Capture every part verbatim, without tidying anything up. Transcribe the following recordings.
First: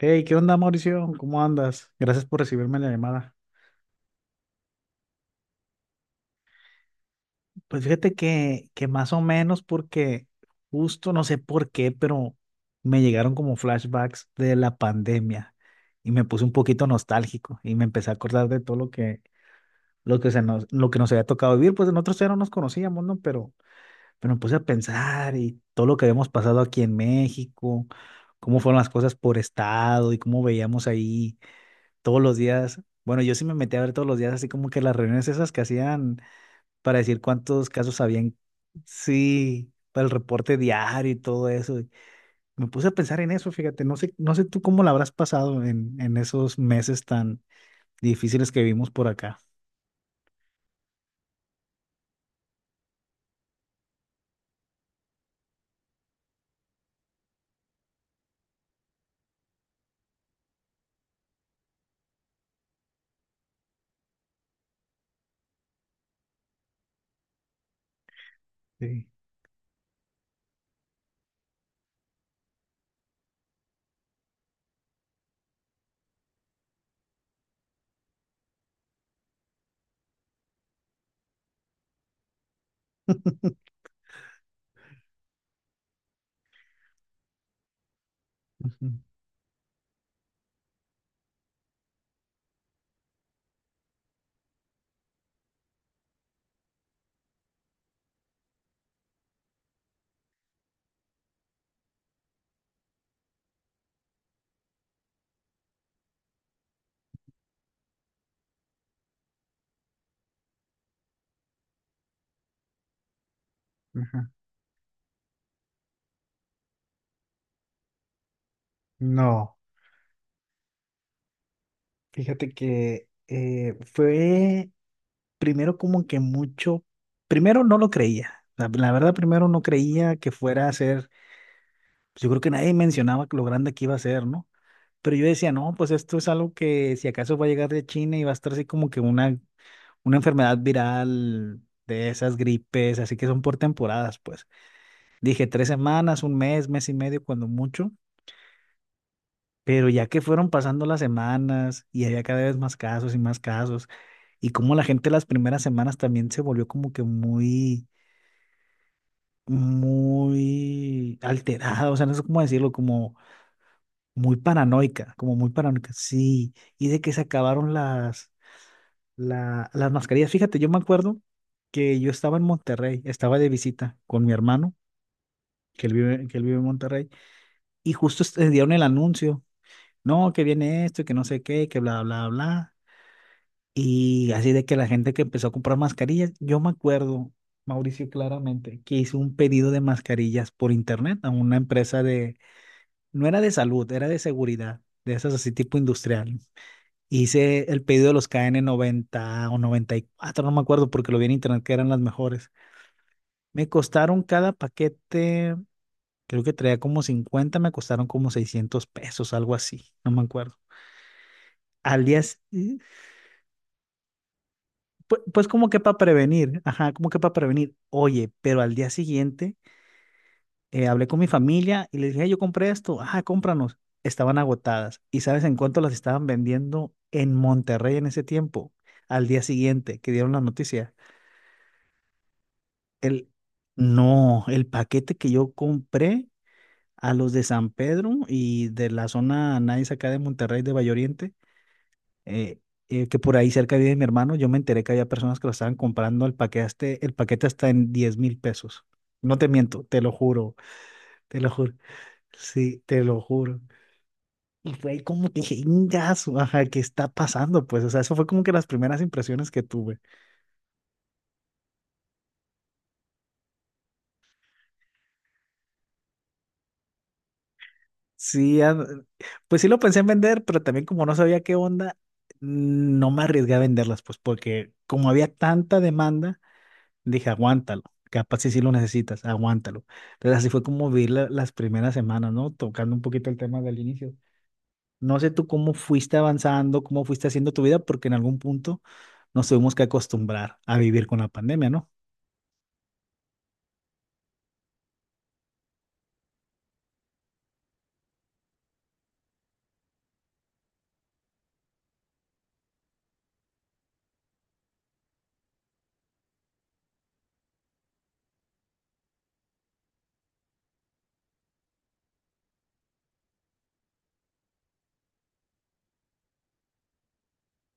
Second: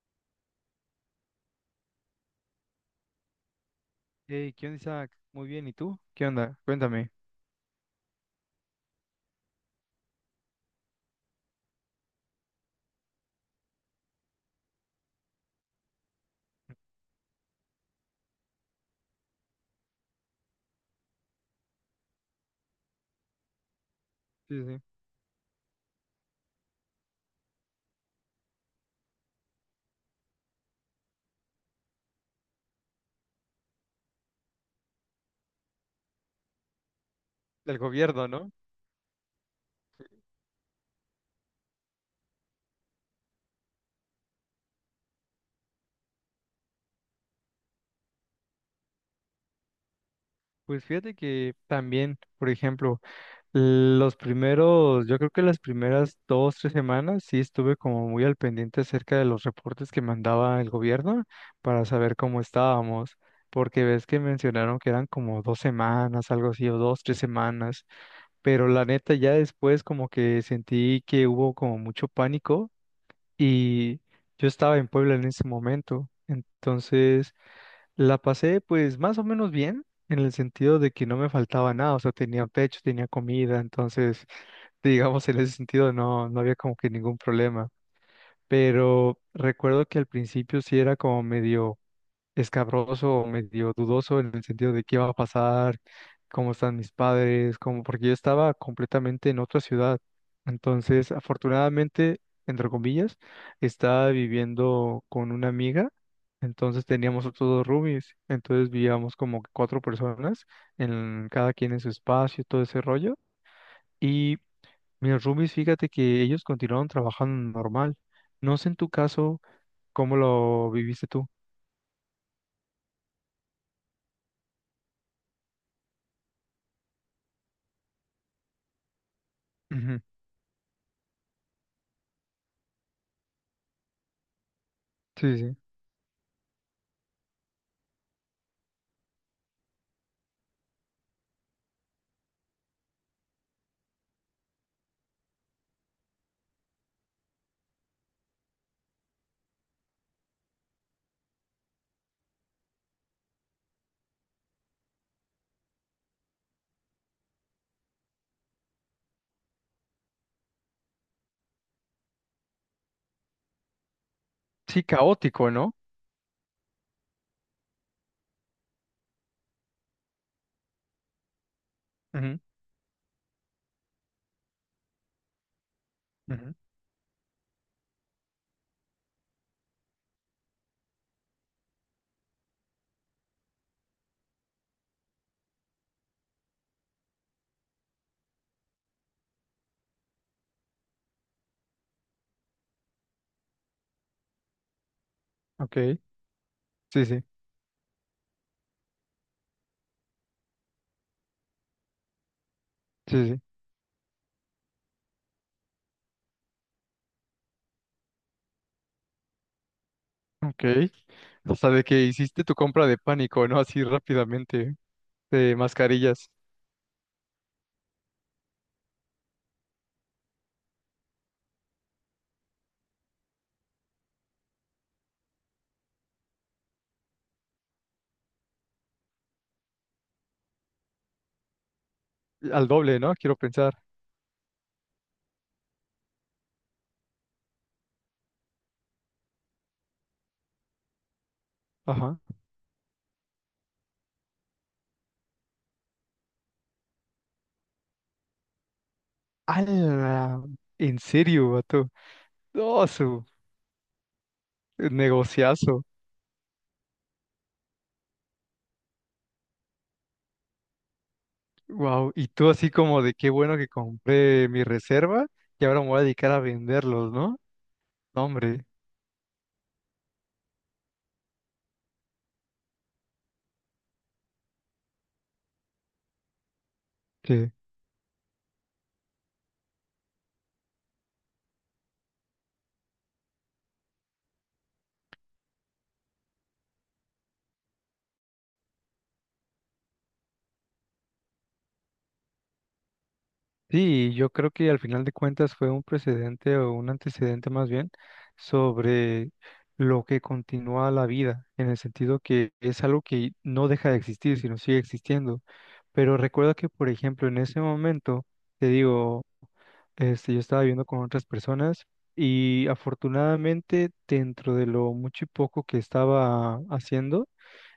Hey, ¿qué onda, Mauricio? ¿Cómo andas? Gracias por recibirme la llamada. Hey, ¿qué onda, Isaac? Muy bien, ¿y tú? ¿Qué onda? Cuéntame. Pues fíjate que, que más o menos porque justo no sé por qué, pero me llegaron como flashbacks de la pandemia y me puse un poquito nostálgico y me empecé a acordar de todo lo que, lo que se nos, lo que nos había tocado vivir. Pues nosotros ya no nos conocíamos, ¿no? Pero, pero me puse a Sí, sí. pensar y todo lo que habíamos pasado aquí en México, cómo fueron las cosas por estado y cómo veíamos ahí todos los días. Bueno, yo sí me metí a ver todos los días, así como que las reuniones esas que hacían para decir cuántos Del casos gobierno, habían, ¿no? sí, para el reporte diario y todo eso. Y me puse a pensar en eso, fíjate, no sé, no sé tú cómo la habrás pasado en, en esos meses tan difíciles que vivimos por acá. Pues fíjate que también, por ejemplo, los primeros, yo creo que las primeras dos, tres semanas sí estuve como muy al pendiente acerca de los reportes que mandaba el gobierno para saber cómo estábamos, porque ves que mencionaron que eran como dos semanas, algo así, o dos, tres semanas, pero la Sí. neta ya después como que sentí que hubo como mucho pánico y yo estaba en Puebla en ese momento, entonces la pasé pues más o menos bien en el sentido de que no me faltaba nada, o sea, tenía pecho, tenía comida, entonces digamos en ese sentido no, no había como que ningún problema, Ujú, pero recuerdo que al principio sí era como medio escabroso, medio dudoso en el sentido de qué va a pasar, cómo están mis padres, cómo, porque yo estaba completamente en otra ciudad. Entonces, afortunadamente, entre comillas, estaba viviendo con una amiga. Entonces teníamos otros dos roomies, entonces vivíamos como cuatro personas, en cada quien en su espacio, todo ese rollo. ajá. Y mis roomies, fíjate que ellos continuaron trabajando normal. No sé en tu caso No, cómo lo viviste tú. fíjate que eh, fue primero como que mucho, primero no lo creía. La, la verdad, primero no Ujú, creía que fuera a ser pues yo creo que nadie mencionaba lo grande que iba a ser, ¿no? Pero yo sí, decía, sí. no, pues esto es algo que si acaso va a llegar de China y va a estar así como que una, una enfermedad viral de esas gripes, así que son por temporadas, pues. Dije tres semanas, un mes, mes y medio, cuando mucho. Pero ya que fueron pasando las semanas y había cada vez más casos y más casos, y como la gente las primeras semanas también se volvió como que muy, muy alterada, o sea, no sé cómo decirlo, como muy Sí, paranoica, como muy caótico, ¿no? paranoica, sí, y de que se acabaron las, la- las mascarillas. Fíjate, yo me acuerdo que yo estaba Ujú, en Monterrey, estaba de visita con mi hermano, que él vive, que él ujú. vive en Monterrey, y justo est- eh, dieron el anuncio, no, que viene esto, y que no sé qué, que bla, bla, bla, y así de que la gente que empezó a comprar mascarillas, yo me acuerdo, Mauricio, claramente, que hice un pedido de mascarillas por internet a una empresa de, no era de salud, era de seguridad, de esas así tipo Ok, industrial. sí, sí, Hice el pedido de los K N noventa o noventa y cuatro, no me acuerdo porque lo vi en internet que eran las mejores. sí, sí. Me costaron cada paquete, creo que traía como cincuenta, me costaron como seiscientos pesos, algo así, no me acuerdo. Ok. O sea, de Al que día, s- hiciste tu y, compra de pánico, ¿no? Así rápidamente, pu- pues, de como que para mascarillas. prevenir, ajá, como que para prevenir. Oye, pero al día siguiente eh, hablé con mi familia y les dije, "Hey, yo compré esto, ajá, cómpranos." Estaban agotadas. ¿Y sabes en cuánto las estaban vendiendo en Monterrey en ese tiempo? Al día siguiente que dieron la noticia. Al doble, ¿no? El, Quiero pensar. no, el paquete que yo compré a los de San Pedro y de la zona nice acá de Monterrey, de Valle Oriente, Ajá. eh, eh, que por ahí cerca vive mi hermano, yo me enteré que había personas que lo estaban comprando el paquete, hasta- el paquete hasta en diez mil pesos. No te miento, te lo ¡Hala! juro, ¿En te lo serio, juro. vato? Sí, ¡Oh, te lo su juro. Y fue ahí como que, dije, negociazo! "Ingazo, ajá, ¿qué está pasando?" Pues, o sea, eso fue como que las primeras impresiones que tuve. Wow. Y tú así como de qué bueno que compré mi reserva y ahora me voy a dedicar a venderlos, ¿no? No, Sí, hombre. an- pues sí lo pensé en vender, pero también como no sabía qué onda, no me arriesgué a venderlas, pues porque como había tanta demanda, dije, aguántalo, capaz si sí lo necesitas, aguántalo. Entonces así fue como vi la- las primeras semanas, ¿no? Tocando un poquito el tema del inicio. No sé tú cómo fuiste avanzando, cómo fuiste haciendo tu vida, porque en algún punto nos tuvimos que acostumbrar a vivir con la pandemia, ¿no? Sí, yo creo que al final de cuentas fue un precedente o un antecedente más bien sobre lo que continúa la vida, en el sentido que es algo que no deja de existir, sino sigue existiendo. Pero recuerda que, por ejemplo, en ese momento, te digo, este, yo estaba viviendo con otras personas y afortunadamente dentro de lo mucho y poco que estaba haciendo,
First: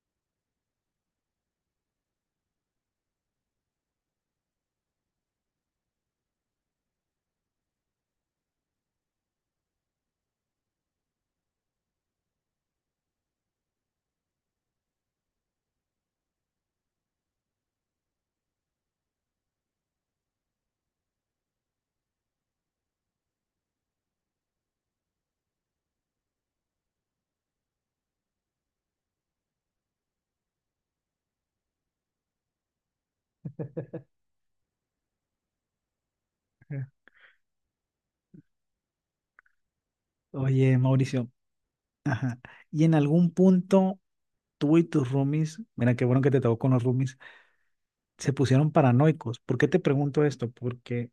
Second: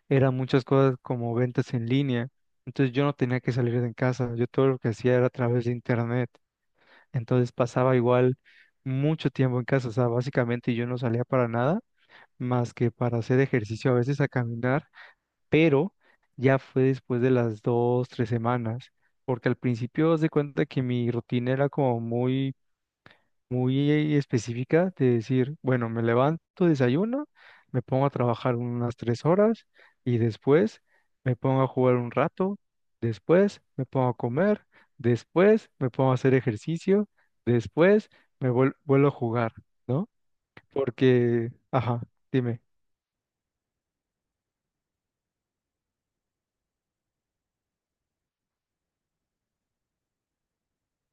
eran muchas cosas como ventas en línea. Entonces yo no tenía que salir de casa, yo todo lo que hacía era a través de internet. Entonces pasaba igual mucho tiempo en casa, o sea, básicamente yo no salía para nada más que para hacer ejercicio, a veces a caminar, pero ya fue después de las dos, tres semanas, porque al principio haz de cuenta que mi rutina era como muy muy específica de decir, bueno, me levanto, desayuno, me pongo a trabajar unas tres horas y después me pongo a jugar un rato, después me pongo a comer, después me pongo a hacer Ujú. ejercicio, después me vuel- vuelvo a jugar, ¿no? Oye, Mauricio, Porque, ajá, dime, y en algún punto tú y tus roomies, mira qué bueno que te tocó con los roomies, se pusieron paranoicos. ¿Por qué te pregunto esto? Porque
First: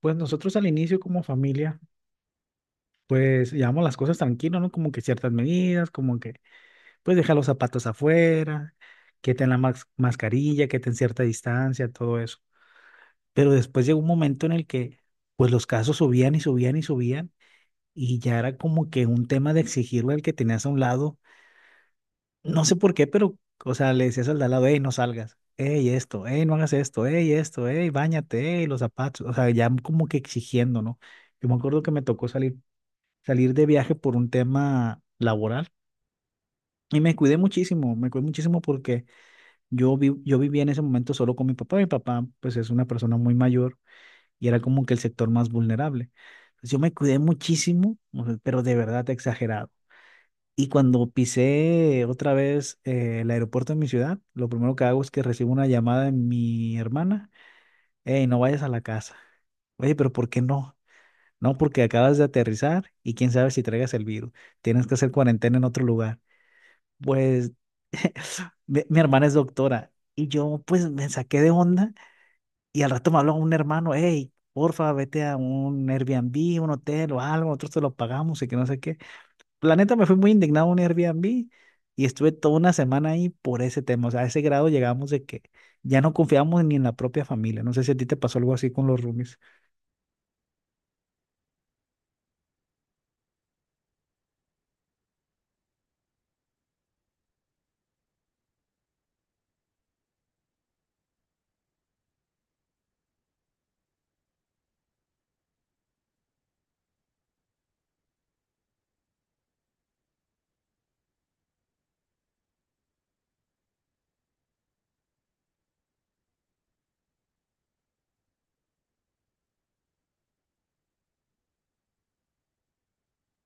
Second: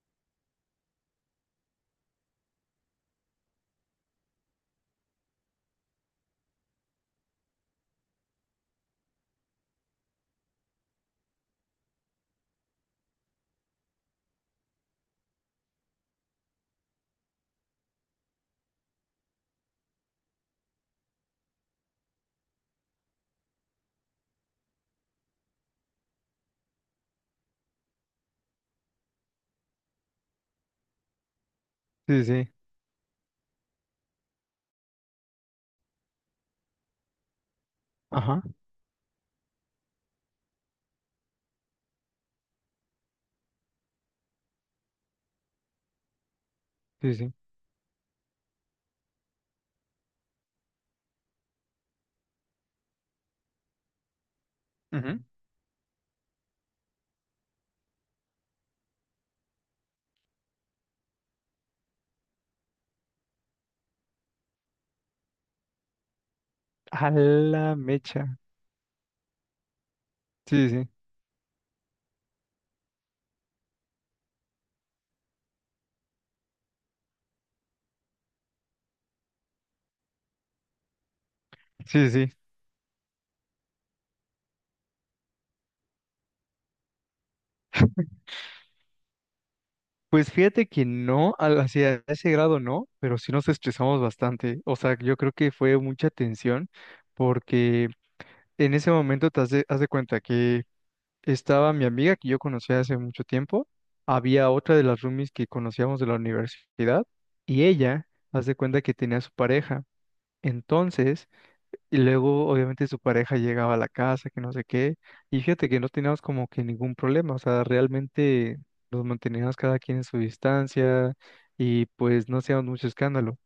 pues nosotros al inicio como familia, pues llevamos las cosas tranquilos, ¿no? Como que ciertas medidas, como que pues deja los zapatos afuera, que ten la mas- mascarilla, que ten cierta distancia, todo eso. Pero después llegó un momento en el que pues los casos subían y subían y subían, y ya era como que un tema de exigirle al que tenías a un lado. No sé por qué, pero, o sea, le decías al de al lado, hey, no salgas, hey, esto, hey, no hagas esto, hey, esto, hey, báñate, hey, los zapatos, o sea, ya como que exigiendo, ¿no? Yo me acuerdo que me sí, sí, tocó sí, salir, salir de viaje por un tema laboral y me cuidé muchísimo, me cuidé ajá, muchísimo porque yo, vi, yo vivía en ese momento solo con mi papá, mi papá, pues, es una persona muy mayor y era como que el sector más vulnerable. Entonces, yo me sí, cuidé sí. muchísimo, o sea, pero de verdad exagerado. Y cuando pisé otra vez eh, el aeropuerto de mi ciudad, lo primero que hago es Ujú, que recibo una llamada de mi hermana, hey, no vayas a la casa. Oye, pero ¿por qué no? No, porque acabas de aterrizar y quién sabe si traigas el virus. Tienes que hacer cuarentena en otro lugar. a Pues la mecha, mi, mi hermana es doctora y yo sí, pues sí, me saqué de onda y al rato me habló un hermano, hey, porfa, vete a un Airbnb, un hotel o algo, nosotros te lo pagamos y que no sé qué. La neta me fui muy indignado a un Airbnb y sí, estuve sí. toda una semana ahí por ese tema. O sea, a ese grado llegamos de que ya no confiamos ni en la propia familia. No sé si a ti te pasó algo así con los roomies. Pues fíjate que no, al- hacia ese grado no, pero sí nos estresamos bastante. O sea, yo creo que fue mucha tensión porque en ese momento te has de, haz de cuenta que estaba mi amiga que yo conocía hace mucho tiempo, había otra de las roomies que conocíamos de la universidad y ella, haz de cuenta que tenía su pareja. Entonces, y luego, obviamente, su pareja llegaba a la casa, que no sé qué. Y fíjate que no teníamos como que ningún problema. O sea, realmente nos manteníamos cada quien en su distancia y pues no hacíamos mucho escándalo.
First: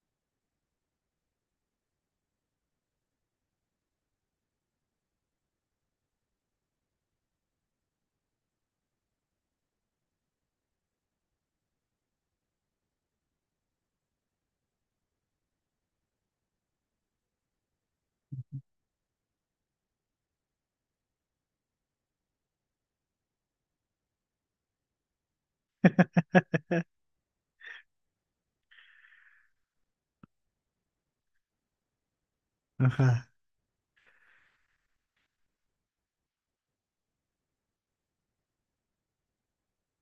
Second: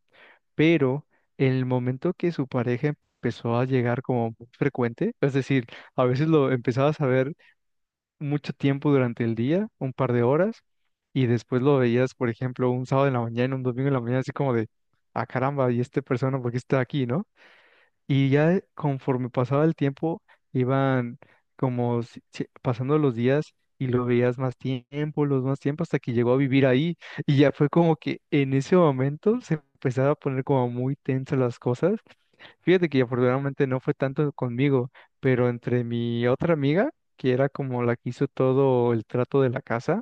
Pero en el momento que su pareja empezó a llegar como muy frecuente, es decir, a veces lo empezabas a ver mucho tiempo durante el día, un par de horas, y después lo veías, por ejemplo, un sábado en la mañana, un domingo en la mañana, así como de, ah, caramba, ¿y esta persona por qué está aquí, no? Y ya conforme pasaba el tiempo, iban como si- si- pasando los días y lo veías más tiempo, los más tiempo, hasta que llegó a vivir ahí. Y ya fue como que en ese momento se empezaba a poner como muy tensas las cosas. Fíjate que Ajá, afortunadamente no fue tanto conmigo, pero entre mi otra amiga, que era como la que hizo todo el trato de la casa,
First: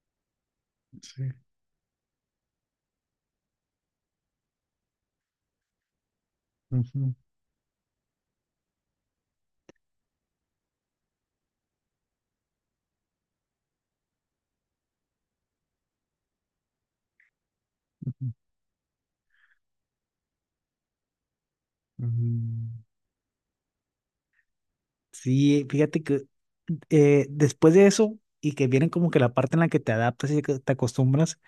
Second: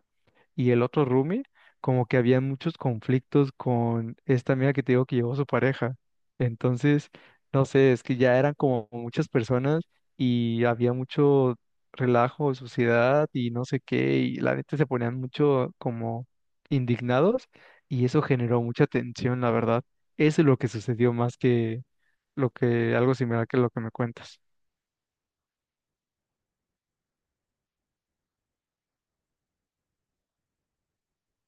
y el otro sí. roomie, como que había muchos conflictos con esta amiga que te digo que llevó su pareja. Entonces, Ujú, no sé, es que ya eran como muchas personas y había mucho relajo, suciedad y no sé qué, y la neta se ponían mucho como indignados y eso ujú, generó mucha tensión, la verdad. Eso es lo que sucedió más que ujú. lo que algo similar que lo que me cuentas. Sí, fíjate que eh, después de eso y que viene como que la parte en la que te adaptas y que te acostumbras.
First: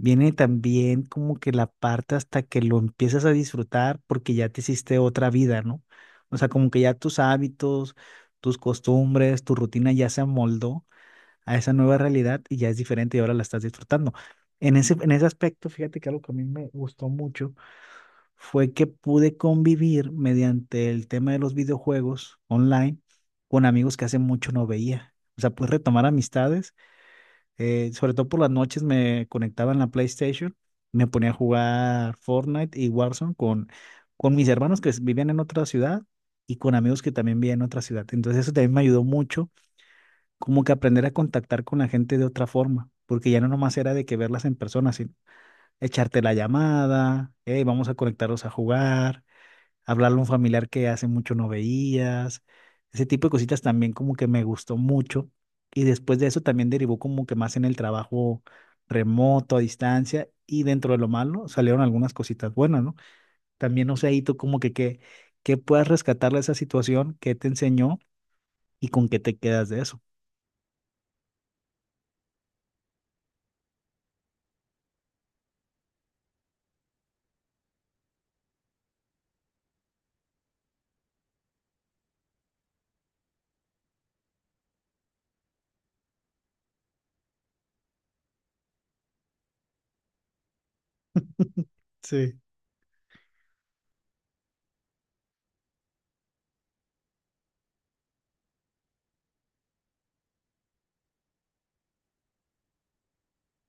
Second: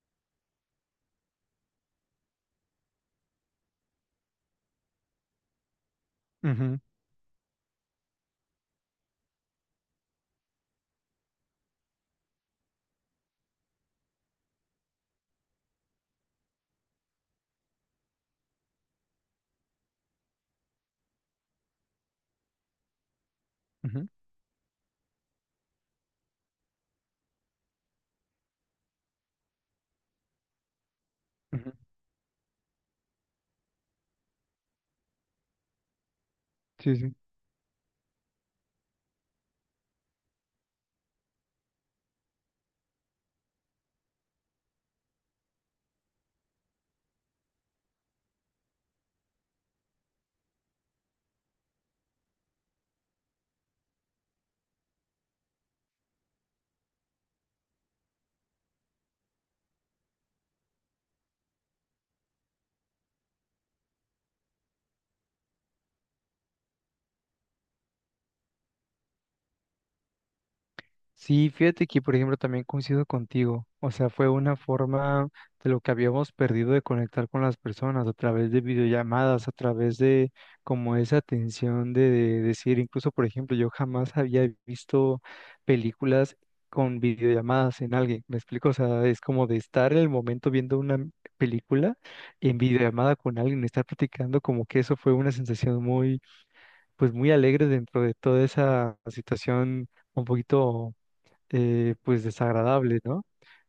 Viene también como que la parte hasta que lo empiezas a disfrutar porque ya te hiciste otra vida, ¿no? O sea, como que Ujú, ya tus hábitos, tus costumbres, tu rutina ya se amoldó a esa nueva realidad y ya es diferente y ahora la estás disfrutando. En ese, en ese aspecto, fíjate que algo que a mí me gustó mucho fue que pude convivir mediante el tema de los videojuegos online con amigos que ujú, hace mucho no veía. O sea, pude retomar amistades. Eh, sobre todo por las noches me conectaba en la PlayStation, me ponía a ujú. jugar Fortnite y Warzone con, con mis hermanos que vivían en otra ciudad y con Sí, amigos que sí. también vivían en otra ciudad. Entonces eso también me ayudó mucho, como que aprender a contactar con la gente de otra forma, porque ya no nomás era de que verlas en persona, sino echarte la llamada, hey, vamos a conectarnos a jugar, hablarle a un familiar que hace mucho no veías, ese tipo de cositas también como que me gustó mucho, y después de eso también derivó como que más en el trabajo remoto, a distancia, y dentro de lo malo salieron algunas cositas buenas, ¿no? También no sé ahí tú como que qué, qué puedas rescatar de esa situación, qué te enseñó y con qué te quedas de eso. Sí, fíjate que, por ejemplo, también coincido contigo. O sea, fue una forma de lo que habíamos perdido de conectar con las personas a través de videollamadas, a través de como esa atención de, de decir, incluso, por ejemplo, yo jamás había visto películas con videollamadas en alguien. ¿Me explico? O sea, es como de estar en el momento viendo una m- película Sí. en videollamada con alguien, estar platicando, como que eso fue una sensación muy, pues muy alegre dentro de toda esa situación un poquito eh, pues desagradable, ¿no?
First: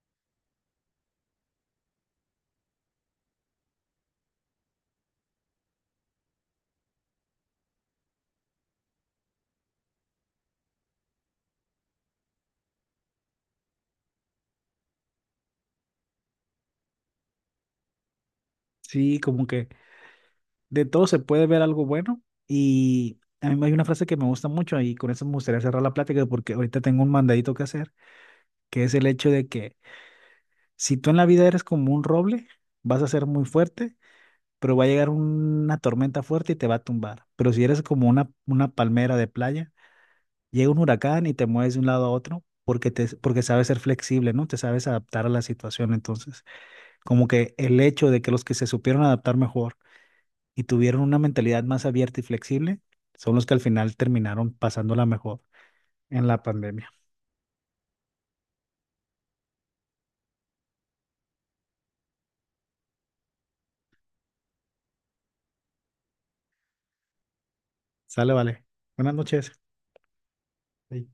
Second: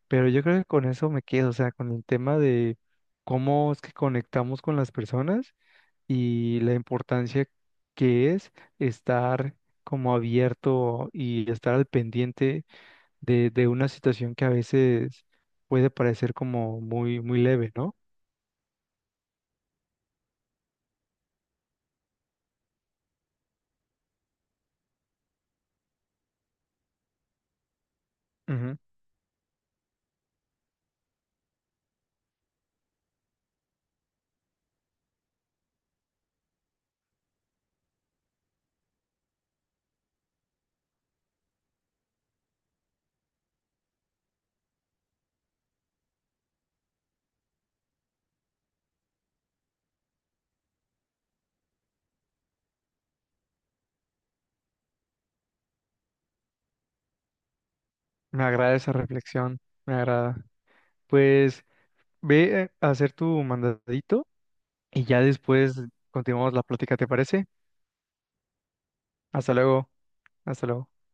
Pero yo creo que con eso me quedo, o sea, con el tema de cómo es que conectamos con las personas y la importancia que es estar como abierto y estar al pendiente de, de una situación que a veces puede parecer como muy, muy leve, ¿no? Sí, como que de todo se puede ver algo bueno, y a mí hay una frase que me gusta mucho y con eso me gustaría cerrar la plática porque ahorita tengo un mandadito que hacer, Ujú. que es el hecho de que si tú en la vida eres como un roble, vas a ser muy fuerte, pero va a llegar una tormenta fuerte y te va a tumbar. Pero si eres como una, una, palmera de playa, llega un huracán y te mueves de un lado a otro porque te, porque sabes ser flexible, ¿no? Te sabes adaptar a la situación. Entonces, como que el hecho de que los que se supieron adaptar mejor y tuvieron una mentalidad más abierta y flexible, son los que al final terminaron pasándola mejor en la pandemia. Me agrada esa reflexión, me agrada. Pues ve eh, a hacer tu mandadito y ya después continuamos la plática, ¿te parece? Sale, vale. Buenas noches. Hasta luego, hasta luego. Bye.